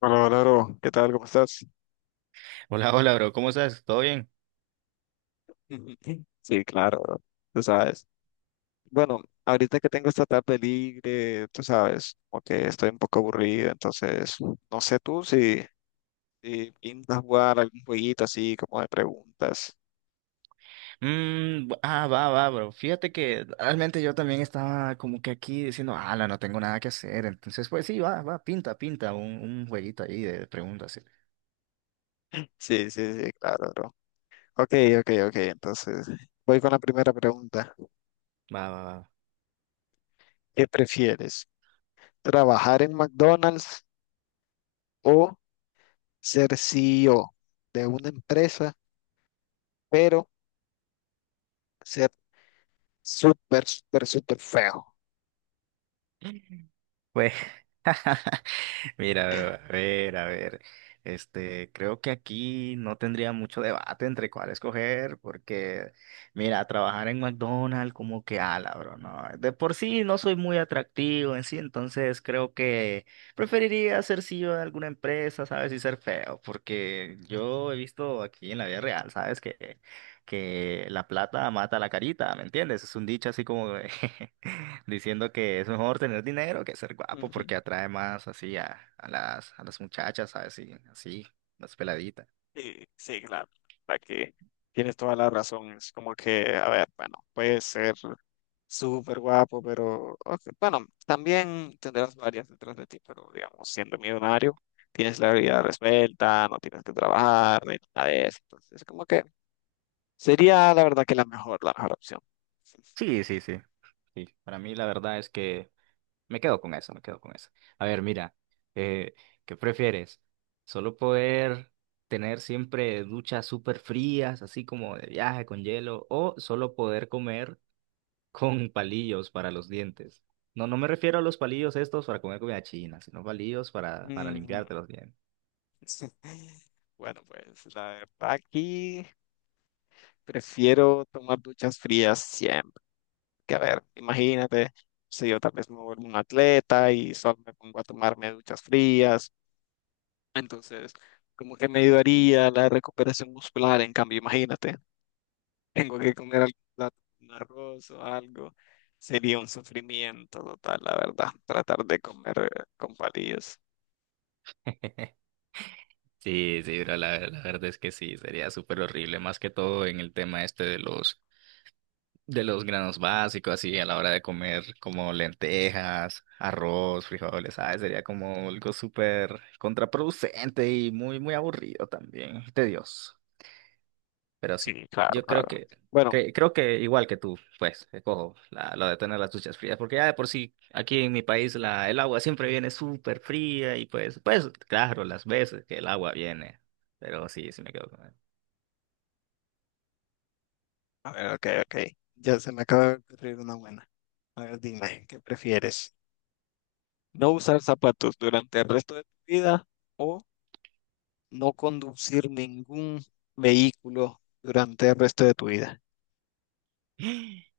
Hola, hola, bro. ¿Qué tal? ¿Cómo estás? Hola, hola, bro. ¿Cómo estás? ¿Todo bien? Sí, claro, bro. Tú sabes. Bueno, ahorita que tengo esta tarde libre, tú sabes, como que estoy un poco aburrido, entonces no sé tú si, si pintas jugar algún jueguito así como de preguntas. Va, va, bro. Fíjate que realmente yo también estaba como que aquí diciendo, ala, no tengo nada que hacer. Entonces, pues sí, va, va, pinta un jueguito ahí de preguntas. Sí. Sí, sí, sí, claro, bro. Ok, ok, ok. Entonces voy con la primera pregunta. Va, va, va. ¿Qué prefieres? ¿Trabajar en McDonald's o ser CEO de una empresa, pero ser súper, súper, súper feo? Pues mira, bro, a ver, a ver. Este, creo que aquí no tendría mucho debate entre cuál escoger, porque, mira, trabajar en McDonald's como que ala, bro, no. De por sí no soy muy atractivo en sí, entonces creo que preferiría ser CEO de alguna empresa, ¿sabes? Y ser feo, porque yo he visto aquí en la vida real, ¿sabes? Que la plata mata la carita, ¿me entiendes? Es un dicho así como de- diciendo que es mejor tener dinero que ser guapo Ujú. porque atrae más así a las muchachas, ¿sabes? Y así, las peladitas. Sí, sí, claro, la que tienes toda la razón. Es como que, a ver, bueno, puede ser súper guapo, pero ok, bueno, también tendrás varias detrás de ti, pero digamos, siendo millonario, tienes la vida resuelta, no tienes que trabajar, ni nada de eso. Entonces, es como que sería la verdad que la mejor opción. Sí, sí, sí. Sí, para mí la verdad es que me quedo con eso, me quedo con eso. A ver, mira, eh, ¿qué prefieres? ¿Solo poder tener siempre duchas súper frías, así como de viaje con hielo, o solo poder comer con palillos para los dientes? No, no me refiero a los palillos estos para comer comida china, sino palillos para Mm. limpiarte los dientes. Bueno, pues la verdad aquí prefiero tomar duchas frías siempre. Que a ver, imagínate, si yo tal vez me vuelvo un atleta y solo me pongo a tomarme duchas frías, entonces como que me ayudaría la recuperación muscular, en cambio, imagínate, tengo que comer algún plato, un arroz o algo, sería un sufrimiento total, la verdad, tratar de comer con palillos. Sí, sí, bro, la verdad es que sí, sería súper horrible, más que todo en el tema este de los granos básicos, así a la hora de comer como lentejas, arroz, frijoles, ¿sabes? Sería como algo súper contraproducente y muy, muy aburrido también, tedioso. Pero sí, Sí, claro, yo creo claro. que, Bueno, creo que igual que tú, pues, escojo la, lo de tener las duchas frías, porque ya de por sí, aquí en mi país la, el agua siempre viene súper fría y pues, pues, claro, las veces que el agua viene, pero sí, sí me quedo con él. a ver, ok, ok, ya se me acaba de ocurrir una buena. A ver, dime, ¿qué prefieres? ¿No usar zapatos durante el resto de tu vida? O no conducir ningún vehículo durante el resto de tu vida.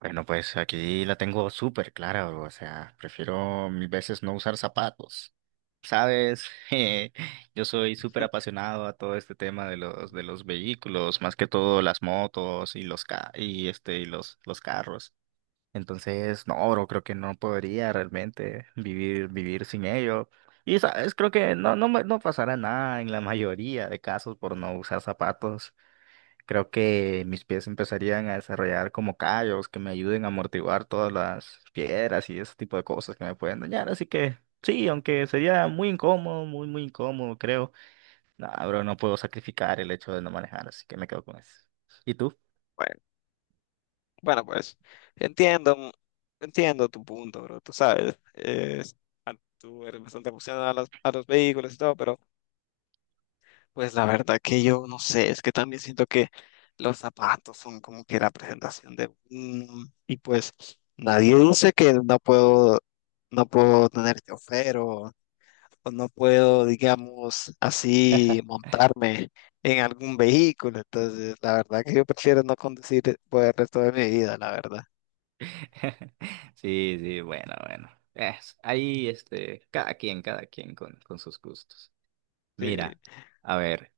Bueno, pues aquí la tengo súper clara, bro. O sea, prefiero mil veces no usar zapatos. Sabes, yo soy súper Hmm. apasionado a todo este tema de los vehículos, más que todo las motos y los ca y este y los carros. Entonces, no, bro, creo que no podría realmente vivir, vivir sin ello. Y sabes, creo que no, no, no pasará nada en la mayoría de casos por no usar zapatos. Creo que mis pies empezarían a desarrollar como callos que me ayuden a amortiguar todas las piedras y ese tipo de cosas que me pueden dañar. Así que sí, aunque sería muy incómodo, muy, muy incómodo, creo. No, bro, no puedo sacrificar el hecho de no manejar, así que me quedo con eso. ¿Y tú? Bueno, bueno, pues entiendo, entiendo tu punto, bro. Tú sabes, tú eres bastante aficionado a los vehículos y todo, pero pues la verdad que yo no sé, es que también siento que los zapatos son como que la presentación de uno, y pues nadie dice que no puedo tener chofer o no puedo, digamos, así montarme en algún vehículo. Entonces, la verdad que yo prefiero no conducir por el resto de mi vida, la verdad. Sí, sí, bueno, bueno. Es, ahí, este, cada quien con sus gustos. Sí. Mira, a ver,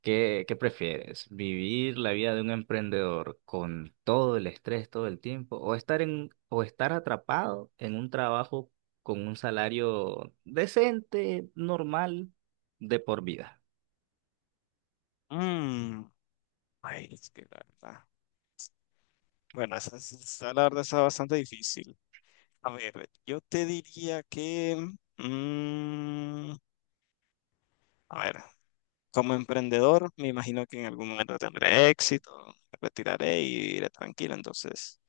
¿qué, qué prefieres? ¿Vivir la vida de un emprendedor con todo el estrés todo el tiempo? ¿O estar en, o estar atrapado en un trabajo con un salario decente, normal, de por vida? Mm, ay, es que la verdad. Bueno, esa, la verdad está bastante difícil. A ver, yo te diría que, mm, a ver, como emprendedor, me imagino que en algún momento tendré éxito, me retiraré y iré tranquilo. Entonces,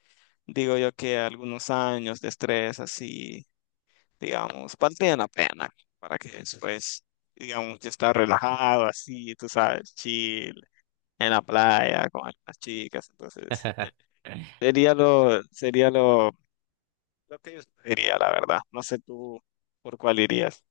digo yo que algunos años de estrés así digamos, valdría la pena para que después, digamos, yo estar relajado así, tú sabes, chill, en la playa con las chicas, entonces sería lo, sería lo, lo que yo diría, la verdad. No sé tú por cuál irías.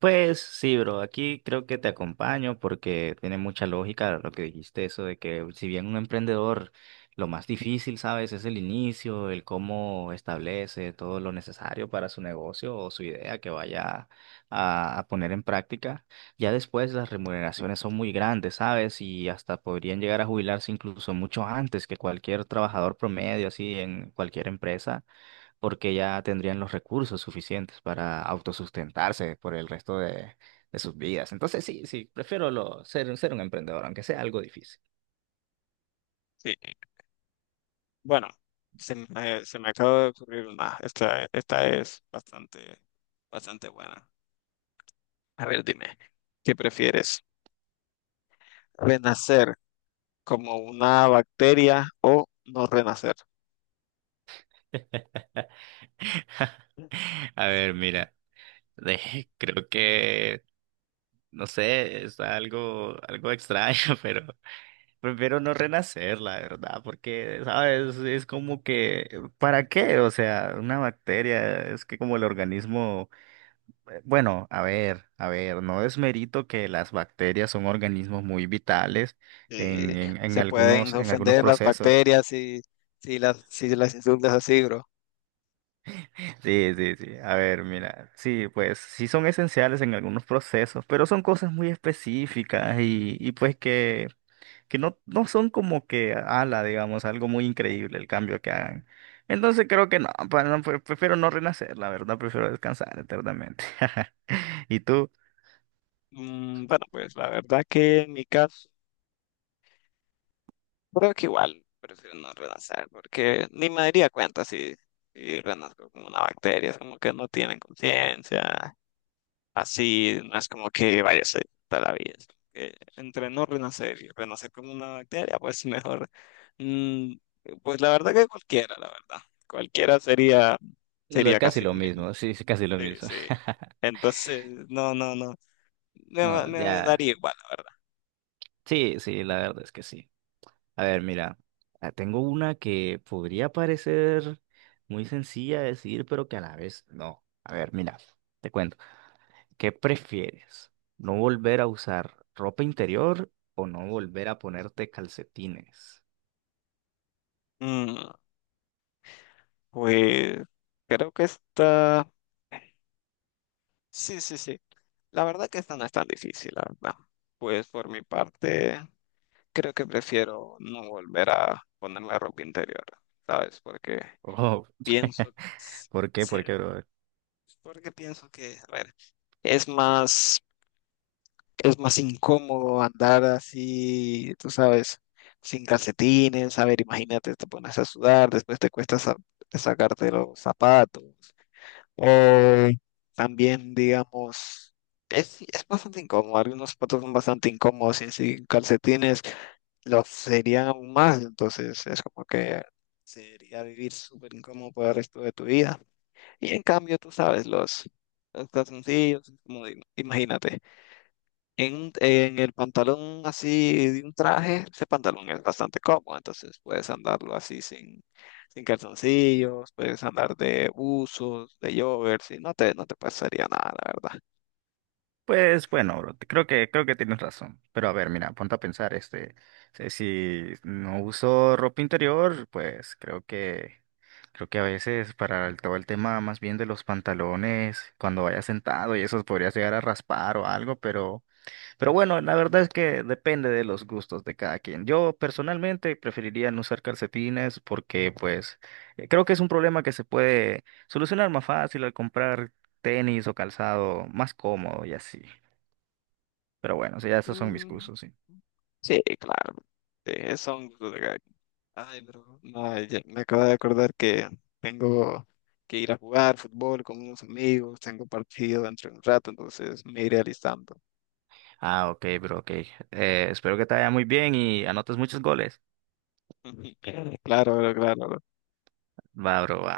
Pues sí, bro, aquí creo que te acompaño porque tiene mucha lógica lo que dijiste, eso de que si bien un emprendedor lo más difícil, ¿sabes? Es el inicio, el cómo establece todo lo necesario para su negocio o su idea que vaya a poner en práctica. Ya después las remuneraciones son muy grandes, ¿sabes? Y hasta podrían llegar a jubilarse incluso mucho antes que cualquier trabajador promedio, así en cualquier empresa porque ya tendrían los recursos suficientes para autosustentarse por el resto de sus vidas. Entonces, sí, sí, prefiero lo, ser, ser un emprendedor, aunque sea algo difícil. Sí, bueno, se me acaba de ocurrir una, esta es bastante buena. A ver, dime, ¿qué prefieres? ¿Renacer como una bacteria o no renacer? A ver, mira, creo que, no sé, está algo, algo extraño, pero prefiero no renacer, la verdad, porque, ¿sabes? Es como que, ¿para qué? O sea, una bacteria, es que como el organismo... bueno, a ver, no desmerito que las bacterias son organismos muy vitales en, eh, en, en Se pueden algunos, en algunos ofender las procesos. bacterias si las insultas así, bro. Sí, sí, sí. A ver, mira, sí, pues sí son esenciales en algunos procesos, pero son cosas muy específicas y pues que no, no son como que ala, digamos, algo muy increíble el cambio que hagan. Entonces creo que no, no, prefiero no renacer, la verdad, prefiero descansar eternamente. ¿Y tú? Mm, bueno, pues la verdad que en mi caso, creo que igual prefiero no renacer, porque ni me daría cuenta si renazco como una bacteria, es como que no tienen conciencia, así, no es como que vaya a ser toda la vida. Es como que entre no renacer y renacer como una bacteria, pues mejor, mm, pues la verdad que cualquiera, la verdad, cualquiera sería, sería Casi casi lo lo mismo. mismo, sí, sí, casi lo Sí, mismo. sí. Entonces, no, no, no. No, Me ya. daría igual. Sí, sí, la verdad es que sí. A ver, mira, ah, tengo una que podría parecer muy sencilla de decir, pero que a la vez no. A ver, mira, te cuento. ¿Qué prefieres? ¿No volver a usar ropa interior o no volver a ponerte calcetines? Mm, pues creo que está... Sí, sí, sí. La verdad que esta no es tan difícil, la verdad. Pues por mi parte, creo que prefiero no volver a ponerme ropa interior, ¿sabes? Porque Oh, pienso... ¿por qué? Sí, ¿Por qué, bro? porque pienso que, a ver, es más... es más incómodo andar así, tú sabes, sin calcetines, a ver, imagínate, te pones a sudar, después sacarte los zapatos. O también, digamos, sí, es bastante incómodo, algunos zapatos son bastante incómodos y sin calcetines los serían aún más, entonces es como que sería vivir súper incómodo por el resto de tu vida. Y en cambio, tú sabes, los calzoncillos, como, digo, imagínate en, en el pantalón así de un traje, ese pantalón es bastante cómodo, entonces puedes andarlo así sin calzoncillos, puedes andar de buzos, de joggers, y no te pasaría nada, la verdad. Pues bueno, bro, creo que tienes razón. Pero a ver, mira, ponte a pensar, este, si no uso ropa interior, pues creo que a veces para todo el tema más bien de los pantalones, cuando vaya sentado y eso podrías llegar a raspar o algo, pero bueno, la verdad es que depende de los gustos de cada quien. Yo personalmente preferiría no usar calcetines porque pues creo que es un problema que se puede solucionar más fácil al comprar tenis o calzado más cómodo y así. Pero bueno, sí, ya esos son mis Mm, cursos, sí. sí, claro, son... Ay, bro, no, ya me acabo de acordar que tengo que ir a jugar fútbol con unos amigos, tengo partido dentro de un rato, entonces me iré alistando. Ah, ok, bro, ok. Espero que te vaya muy bien y anotes muchos goles. Claro, bro, claro, Va, bro, va.